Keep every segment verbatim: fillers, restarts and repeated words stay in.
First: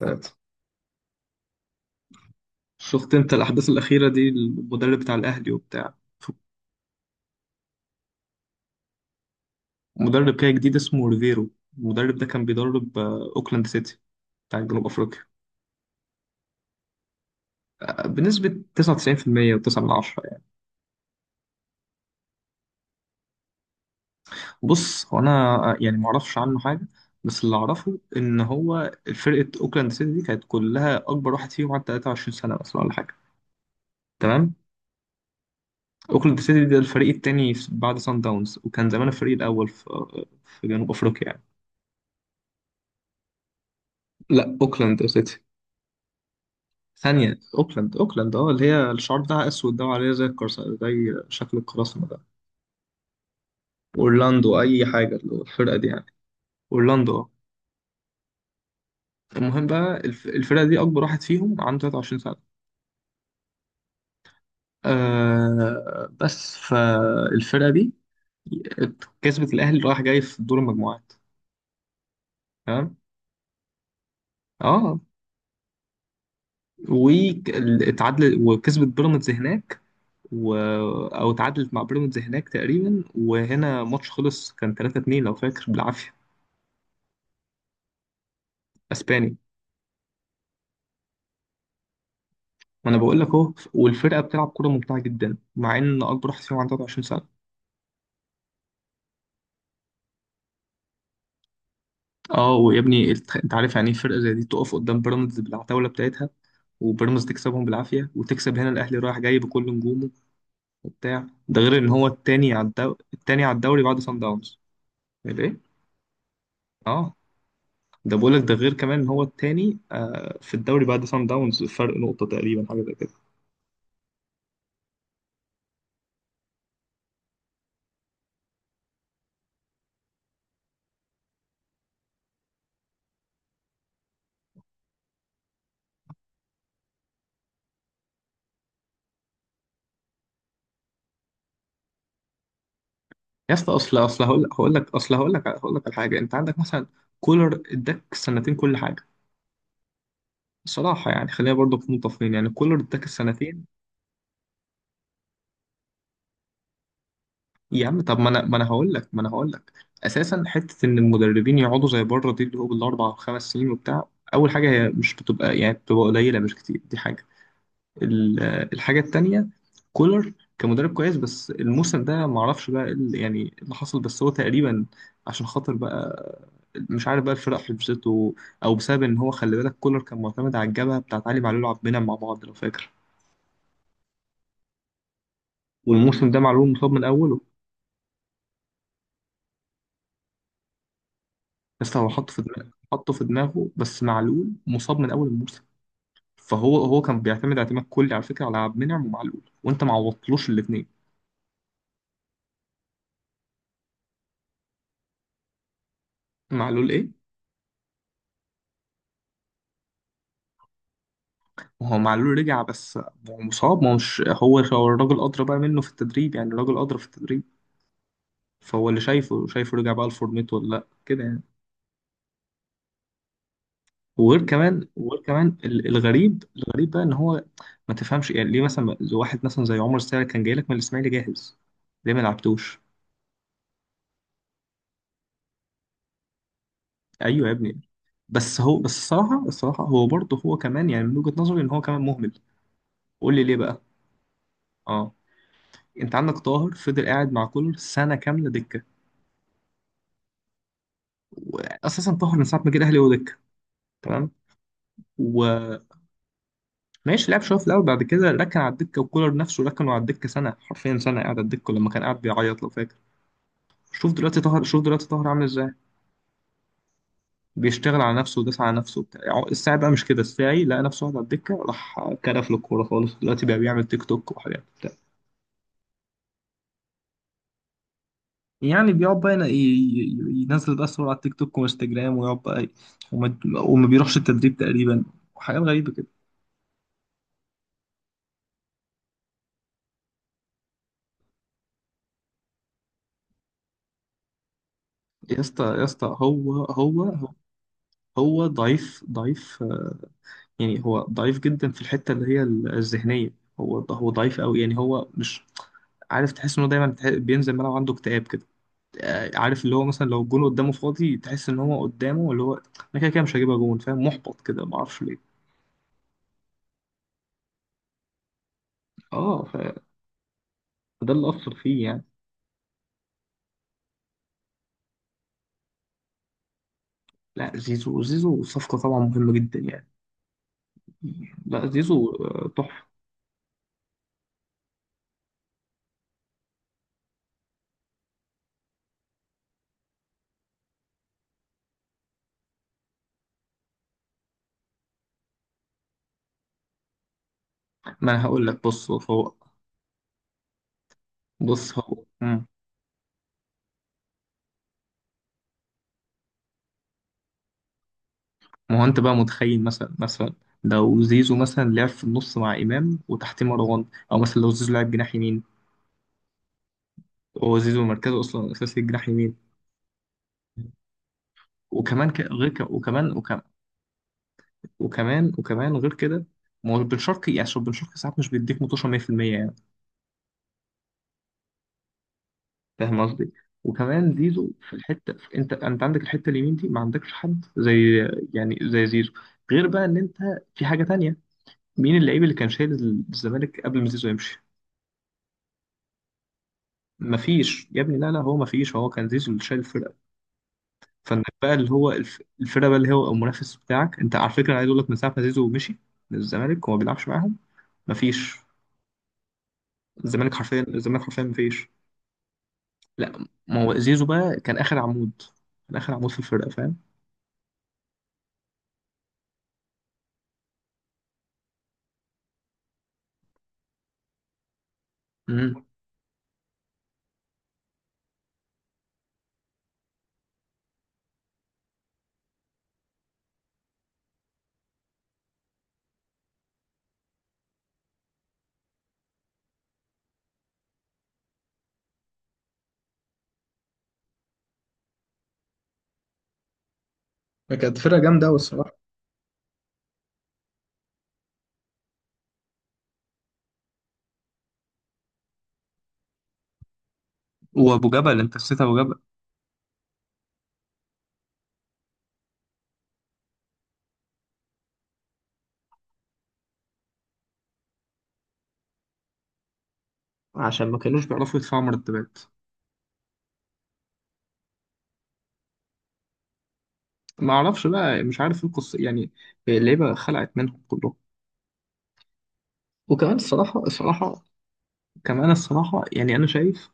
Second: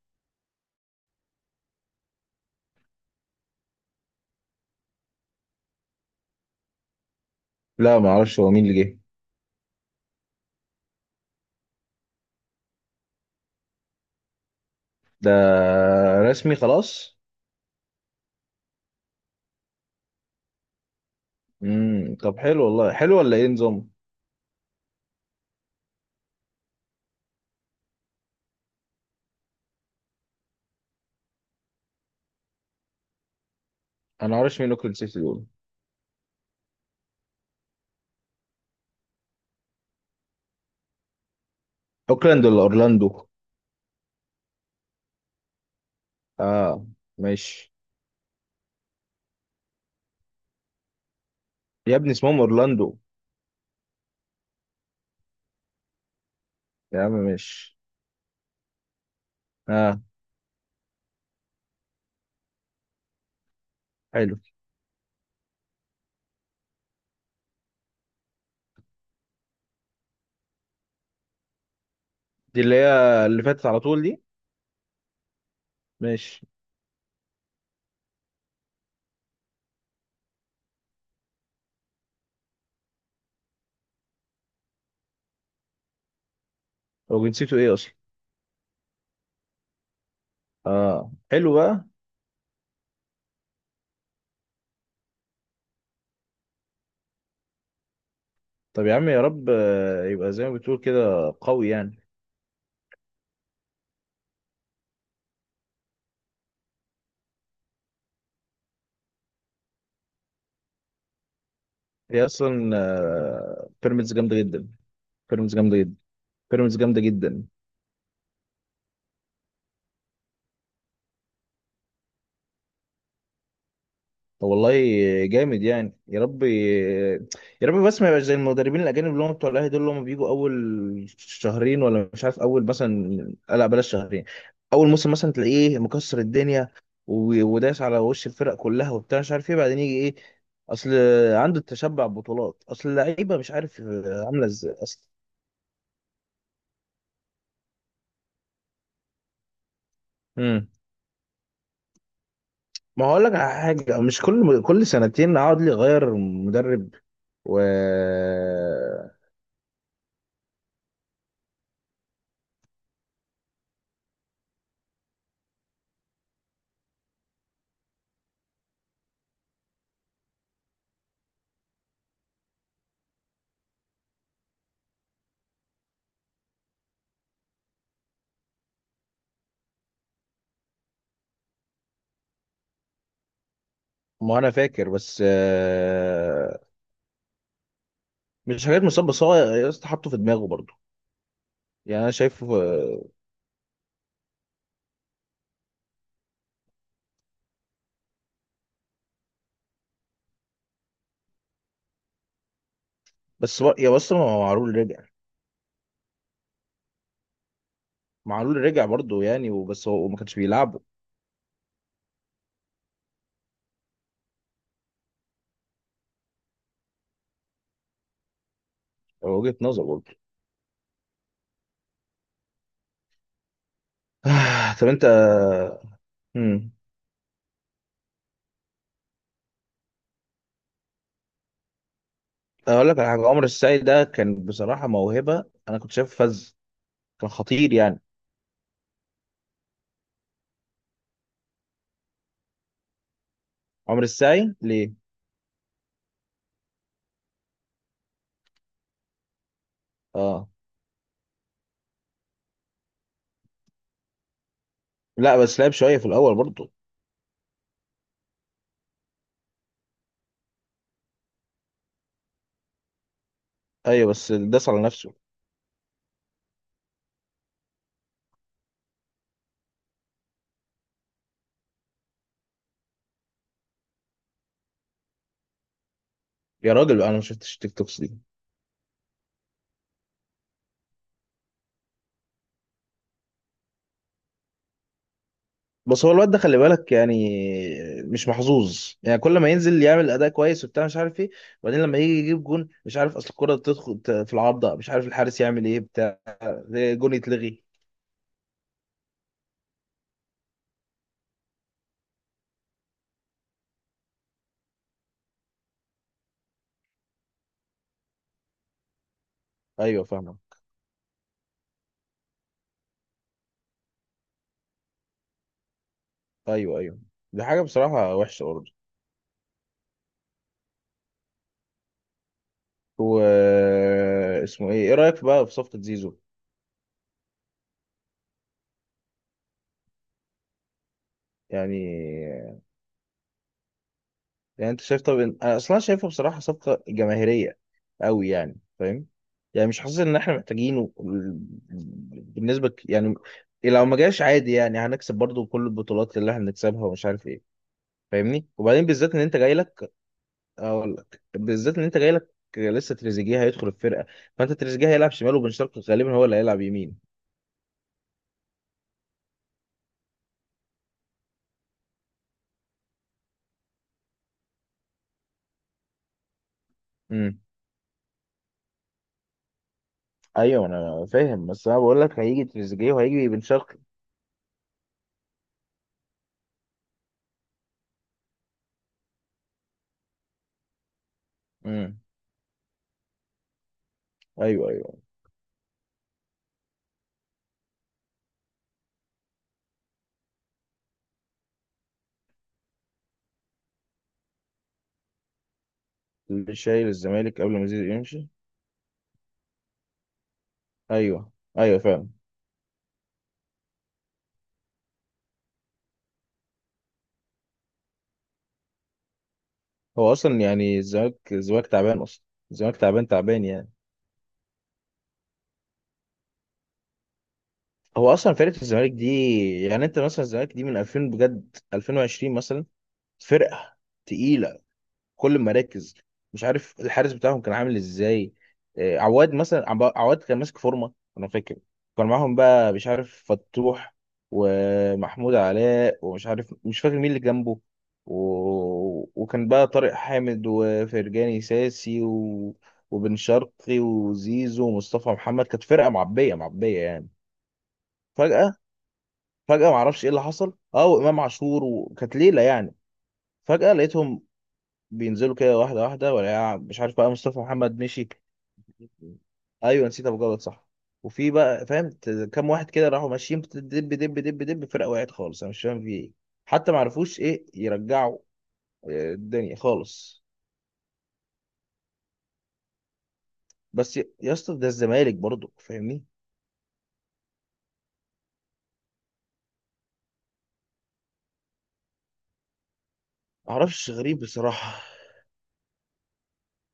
ثلاثة. شفت انت الأحداث الأخيرة دي، المدرب بتاع الأهلي وبتاع لا، ما اعرفش هو مين اللي جه. مدرب كده جديد اسمه ريفيرو. المدرب ده كان بيدرب آه، أوكلاند سيتي بتاع جنوب أفريقيا. ده رسمي خلاص؟ آه، بنسبة تسعة وتسعين بالمية و9 من عشرة يعني. امم طب حلو والله، حلو ولا ايه نظام؟ بص، هو أنا آه، يعني معرفش عنه حاجة، بس اللي أعرفه إن هو فرقة أوكلاند سيتي دي كانت كلها أكبر واحد فيهم عنده تلاتة وعشرين سنة مثلا ولا حاجة. انا ما تمام. اعرفش مين اوكلاند سيتي دول. أوكلاند سيتي ده الفريق التاني بعد سان داونز، وكان زمان الفريق الأول في آه، في جنوب أفريقيا يعني. اوكلاند ولا اورلاندو؟ لا، أوكلاند سيتي. اه، ثانية، ماشي. اوكلاند اوكلاند اه، اللي هي الشعار بتاعها اسود ده وعليه زي الكرس، زي شكل يا القراصنة ابني ده. اسمهم اورلاندو. اورلاندو اي حاجة، اللي هو الفرقة دي يعني. يا عم، اورلاندو اه. ماشي. المهم بقى اه، الف- الفرقة دي اكبر واحد فيهم عنده ثلاثة وعشرين سنة. حلو. آه بس فالفرقة دي كسبت الاهلي رايح جاي في دور المجموعات. دي اللي هي تمام. اللي فاتت على طول دي. اه، ماشي. واتعادل وكسبت بيراميدز هناك و... او اتعادلت مع بيراميدز هناك تقريبا، وهنا ماتش خلص كان تلاتة اتنين لو فاكر بالعافية. هو جنسيته ايه اصلا؟ اسبانيا. اه، حلو بقى. ما انا بقول لك اهو، والفرقه بتلعب كوره ممتعه جدا مع ان اكبر واحد فيهم عنده تلاتة وعشرين سنه. طب يا عم، يا رب آه، يبقى زي ما بتقول كده قوي يعني. اه، ويا ابني الت- انت عارف يعني ايه فرقه زي دي تقف قدام بيراميدز بالعتاوله بتاعتها، وبيراميدز تكسبهم بالعافيه، وتكسب هنا الاهلي رايح جاي بكل نجومه وبتاع ده، غير ان هو هي التاني على اصلا الدو... التاني على آه، الدوري بعد بيراميدز سان جامده داونز. جدا. بيراميدز ليه؟ جامده جدا. بيراميدز جامده اه، جدا. ده بقول لك ده غير كمان ان هو التاني آه في الدوري بعد سان داونز، فرق نقطه تقريبا، حاجه زي كده. طب والله، جامد يعني، يا رب يا رب، بس ما يبقاش زي المدربين الاجانب اللي هم بتوع الاهلي دول، اللي هم بيجوا اول شهرين ولا مش عارف، اول مثلا، آه، لا بلاش شهرين، اول موسم مثلا تلاقيه، إيه، مكسر الدنيا و- وداس على وش الفرق كلها، وبتاع مش عارف ايه، بعدين يجي ايه؟ اصل عنده التشبع بطولات، اصل اللعيبه مش يا اسطى، عارف اصل آه، اصل عامله هقول ازاي هقول لك اصلا. اصل هقول لك هقول لك على حاجه. انت عندك مثلا كولر اداك سنتين كل حاجه. بصراحة يعني خلينا برضو نكون متفقين، يعني كولر اداك ما هقول لك على السنتين. حاجه، مش كل كل سنتين اقعد لي اغير مدرب. و يا عم، طب ما انا ما انا هقول لك ما انا هقول لك، اساسا حتة ان المدربين يقعدوا زي بره دي اللي هو بالاربع وخمس سنين وبتاع، اول حاجة، هي مش بتبقى يعني، بتبقى قليلة مش كتير دي حاجة. ال- الحاجة التانية، كولر كمدرب كويس، بس الموسم ده ما اعرفش بقى إيه اللي- يعني إيه اللي حصل. بس هو تقريبا عشان خاطر بقى، مش عارف بقى الفرق حبسته، او بسبب ان هو، خلي بالك، كولر كان معتمد على الجبهة بتاعت علي معلول وعبد المنعم مع بعض لو فاكر. ما انا فاكر بس والموسم ده آه، معلول مصاب من اوله. مش حاجات مصاب، بس هو يا اسطى حاطه في دماغه برضه. لسه يعني هو انا حطه في شايفه دماغه، آه، حطه في دماغه، بس معلول مصاب من اول الموسم. فهو هو كان بيعتمد اعتماد كلي على فكره، على عبد المنعم ومعلول، وانت ما عوضتلوش الاثنين. بس بر- يا بس، ما هو معلول رجع. معلول ايه؟ معلول رجع برضه يعني، وبس هو ما كانش بيلعبه. وهو معلول رجع بس. هو مصاب، ما هو مش، هو هو الراجل ادرى بقى منه في التدريب، يعني الراجل ادرى في التدريب. فهو اللي هو شايفه، وجهة شايفه نظر رجع برضه. بقى لفورمته ولا لا كده يعني. وغير طب كمان، انت، وغير كمان، ال- الغريب، مم. الغريب بقى ان هو ما تفهمش يعني ليه مثلا واحد مثلا زي عمر السعد كان جاي لك من الاسماعيلي جاهز، ليه ما لعبتوش؟ اقول لك على حاجه، عمر السعي ده كان بصراحه موهبه، انا كنت شايفه فذ، كان ايوه يا خطير ابني، يعني. بس هو، بس الصراحه، الصراحه هو برضه هو كمان يعني، من وجهه نظري ان هو كمان مهمل. قول لي ليه بقى. عمر السعي ليه؟ اه، انت عندك طاهر فضل قاعد مع كولر سنه كامله دكه. اه. واساسا طاهر من ساعه ما جه الاهلي هو دكه. تمام. لا، بس لعب وماشي، شويه في الاول برضه. لعب شويه في الاول، بعد كده ركن على الدكه، وكولر نفسه ركنه على الدكه سنه، حرفيا سنه قاعد على الدكه، لما كان قاعد بيعيط لو فاكر. ايوه شوف بس دلوقتي طاهر، داس شوف على دلوقتي نفسه. طاهر عامل ازاي، بيشتغل على نفسه، وداس على نفسه وبتاع. الساعي بقى مش كده، الساعي لقى نفسه قاعد على الدكه، راح كرف له الكوره خالص. دلوقتي بقى بيعمل تيك توك وحاجات. يا راجل انا ما شفتش تيك توكس دي. يعني بيقعد بقى ين- ي- ي- ينزل بقى صور على التيك توك وانستجرام، ويقعد بقى ي- وما, وما بيروحش التدريب تقريبا، وحاجات غريبة بس كده. هو الواد ده خلي بالك يعني، مش محظوظ يعني، كل ما ينزل يعمل اداء كويس وبتاع مش عارف ايه، وبعدين لما يجي يجيب جون مش عارف اصل الكرة تدخل ت- في العارضة، مش عارف يا الحارس اسطى، يعمل ايه، يا اسطى، بتاع هو جون هو يتلغي. هو ضعيف، ضعيف، آه، يعني هو ضعيف جدا في الحتة اللي هي ال- الذهنية. هو هو ضعيف قوي، يعني هو مش عارف، تحس انه دايما تح- بينزل الملعب عنده اكتئاب كده. آه، عارف اللي هو ايوه، مثلا لو فاهمه. الجون قدامه فاضي تحس ان هو قدامه اللي هو، انا كده كده مش هجيبها جون، فاهم؟ محبط كده ما اعرفش ليه. ايوه، ايوه، دي حاجه بصراحه وحشه برضه. اه، فده اللي اثر فيه يعني. و اسمه ايه، ايه رايك بقى في صفقه زيزو؟ لا، زيزو، زيزو صفقة طبعا مهمة جدا يعني. لا، يعني زيزو آه، تحفة. يعني انت شايف طب، إن- انا اصلا شايفه بصراحه صفقه جماهيريه قوي يعني، فاهم؟ يعني مش حاسس ان احنا محتاجينه ال- بالنسبه ك- يعني، لو ما جاش عادي يعني هنكسب برضو كل البطولات اللي احنا بنكسبها ومش عارف ايه. ما أنا هقول فاهمني؟ لك، وبعدين بص بالذات ان هو انت جاي لك، اقول لك بالذات بص ان انت هو جاي لك مم. لسه تريزيجيه هيدخل الفرقه. فانت تريزيجيه هيلعب شمال، وبن شرقي غالبا هو اللي هيلعب يمين. ما هو أنت بقى متخيل مثلا، مثلا لو زيزو مثلا لعب في النص مع إمام وتحتيه مروان، أو مثلا لو زيزو لعب جناح يمين. امم هو زيزو مركزه أصلا أساسي جناح يمين. ايوه انا فاهم، بس انا بقول وكمان لك ك... هيجي غير ك... تريزيجيه وكمان وهيجي بن وكمان شرقي. وكمان وكمان غير كده. ما هو بن شرقي يعني، عشان بن شرقي ساعات مش بيديك متوشة مية بالمية يعني. امم فاهم قصدي؟ وكمان زيزو ايوه، في ايوه، الحته، في، انت انت عندك الحته اليمين دي ما عندكش حد زي، يعني زي زيزو. غير بقى ان انت في حاجه تانية، مين اللعيب اللي كان شايل الزمالك قبل ما زيزو يمشي؟ اللي شايل الزمالك قبل ما مفيش يا زيزو ابني، لا لا، يمشي. هو مفيش، هو كان زيزو اللي شايل الفرقه. فانك ايوه، بقى اللي ايوه هو فعلا. الف... الفرقه بقى اللي هو المنافس بتاعك، انت على فكره أنا عايز اقول لك من ساعه ما زيزو مشي من الزمالك وما بيلعبش معاهم، مفيش. هو الزمالك اصلا حرفيا، يعني الزمالك الزمالك حرفيا الزمالك مفيش. تعبان اصلا. الزمالك تعبان لا، تعبان ما يعني. هو زيزو بقى كان اخر عمود، كان اخر عمود في الفرقه، فاهم؟ هو اصلا فرقه الزمالك دي، يعني انت مثلا الزمالك دي من ألفين، بجد ألفين وعشرين مثلا، فرقه تقيله، كل ما مم. ركز مش عارف الحارس بتاعهم كان عامل ازاي. آه، عواد مثلا، عب- عواد كان ماسك فورمه انا فاكر، كان معاهم بقى مش عارف فتوح، ومحمود علاء، ومش عارف مش فاكر مين اللي جنبه، و... وكان بقى طارق حامد، وفرجاني ساسي، و... وبن شرقي، وزيزو، ومصطفى محمد، كانت فرقه معبيه معبيه يعني. كانت فرقة جامدة أوي فجاه، الصراحة. فجاه معرفش ايه اللي حصل، اه وامام عاشور، وكانت ليله يعني، فجاه لقيتهم بينزلوا كده واحدة واحدة، ولا مش عارف بقى مصطفى محمد وابو مشي. جبل، انت نسيت ابو جبل. ايوه نسيت ابو جلال، صح. وفي بقى فاهم ت- كام واحد كده راحوا ماشيين، دب دب دب دب، فرقه وقعت خالص، انا مش فاهم في ايه، حتى ما عرفوش ايه يرجعوا آه، الدنيا خالص. عشان ما كانوش بيعرفوا يدفعوا مرتبات. بس يا يا اسطى، ده الزمالك برضو، فاهمني؟ ما اعرفش بقى، مش عارف ايه القصه يعني، اللعيبه خلعت منهم كلهم. وكمان الصراحه، معرفش، غريب الصراحه بصراحه. كمان الصراحه، يعني انا شايف،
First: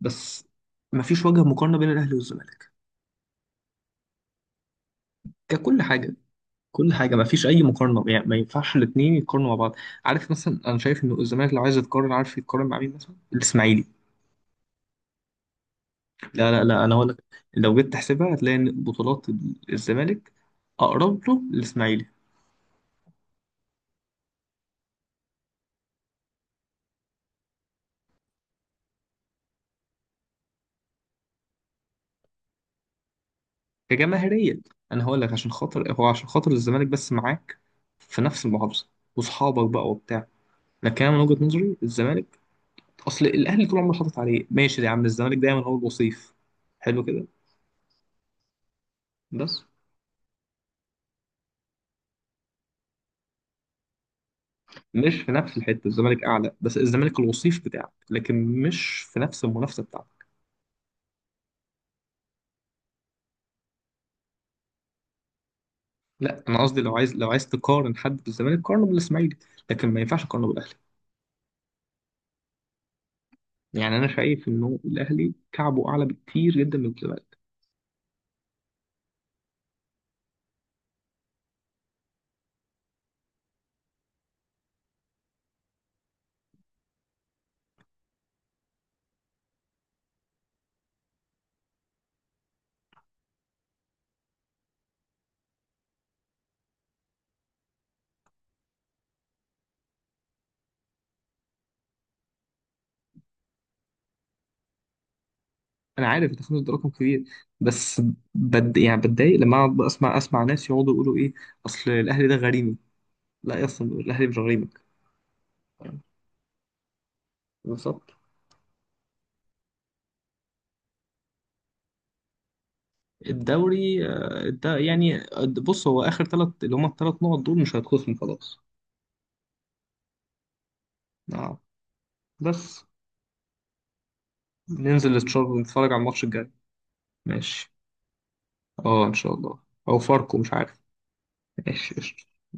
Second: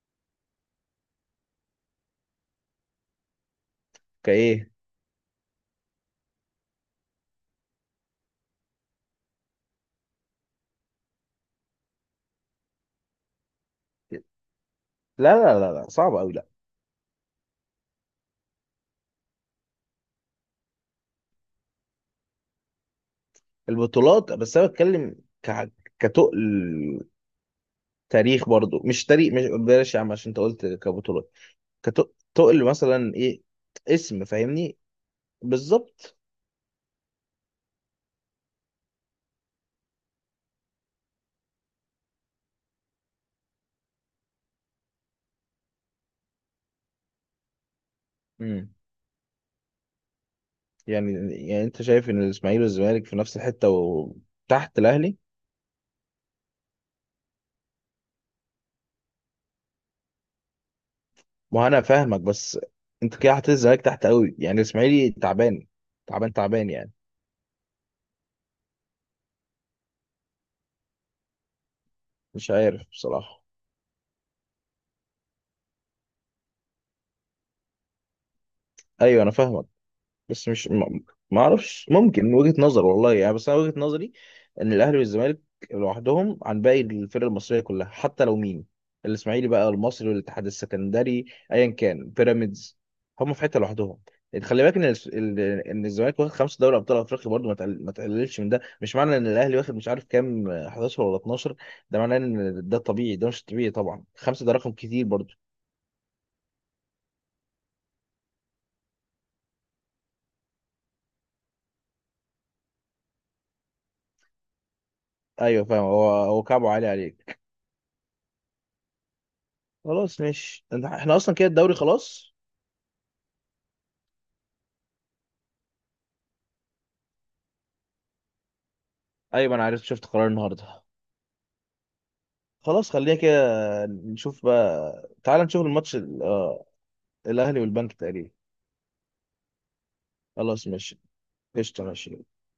بس ما فيش وجه مقارنه بين الاهلي والزمالك كايه. ككل حاجه، كل حاجه ما فيش اي مقارنه، يعني ما ينفعش الاثنين يتقارنوا مع بعض. عارف مثلا، انا شايف ان الزمالك لو عايز يتقارن، عارف يتقارن مع مين؟ مثلا الاسماعيلي. لا لا لا لا، صعب قوي، لا. لا لا لا، انا هقول لك. لو جيت تحسبها هتلاقي ان بطولات الزمالك اقرب له للاسماعيلي، البطولات بس انا بتكلم، ك كتقل تاريخ برضو، مش تاريخ، مش بلاش يا عم، عشان انت قلت كبطولات، كتقل مثلا ايه، اسم، كجماهيرية. فاهمني؟ أنا هقول لك، عشان خاطر هو بالظبط. عشان خاطر الزمالك بس معاك في نفس المحافظة، وصحابك بقى وبتاع، لكن أنا من وجهة نظري الزمالك، أصل الأهلي طول عمره حاطط عليه، ماشي يا عم، الزمالك دايما هو الوصيف. حلو كده، امم بس. يعني يعني انت شايف ان الاسماعيلي والزمالك في نفس الحته وتحت الاهلي؟ مش في نفس الحتة، الزمالك أعلى، بس الزمالك الوصيف بتاعك لكن مش في نفس المنافسة بتاعتك. ما هو انا فاهمك بس، انت كده حاطط الزمالك تحت قوي يعني، الاسماعيلي تعبان تعبان لا، أنا تعبان قصدي يعني. لو عايز لو عايز تقارن حد بالزمالك قارنه بالإسماعيلي، لكن ما ينفعش تقارنه بالأهلي. مش عارف بصراحه. يعني أنا شايف إنه الأهلي كعبه أعلى بكتير جدا من الزمالك. ايوه انا فاهمك، بس مش، ما ما اعرفش ممكن من وجهة نظر والله يعني، بس انا وجهة نظري ان الاهلي والزمالك لوحدهم عن باقي الفرق المصريه كلها، حتى لو مين الاسماعيلي بقى، المصري، والاتحاد السكندري، ايا كان بيراميدز، هم في حته لوحدهم. يعني خلي بالك ان الس- ال- ان الزمالك واخد خمسه دوري ابطال افريقيا برضه، ما تقل- ما تقللش من ده، مش معنى ان الاهلي واخد مش عارف كام إحداشر ولا اتناشر، ده معناه ان ده طبيعي، ده مش طبيعي طبعا، خمسه ده رقم كتير برضه. انا عارف التخلف ده رقم كبير، بس بد يعني، بتضايق لما اقعد بقى اسمع اسمع ناس يقعدوا يقولوا ايه، اصل الاهلي ده غريمي. لا يا، اصلا الاهلي مش غريمك، ايوه فاهم، يعني هو هو كعبه عالي عليك. بالظبط. خلاص ماشي، إنت- احنا اصلا كده الدوري خلاص. الدوري آه، ده يعني آه، بص هو اخر ثلاث، اللي هم الثلاث نقط دول، مش هيتخصموا خلاص. ايوه انا عرفت، شفت قرار النهارده. نعم، بس. خلاص خلينا كده، نشوف بقى. ننزل تعال نتشر- نشوف نتفرج الماتش على ال- الماتش الجاي. آه، الاهلي ماشي، والبنك تقريبا. اه ان شاء الله، او فاركو مش خلاص، عارف. ماشي قشطه، ماشي ماشي. قشطة.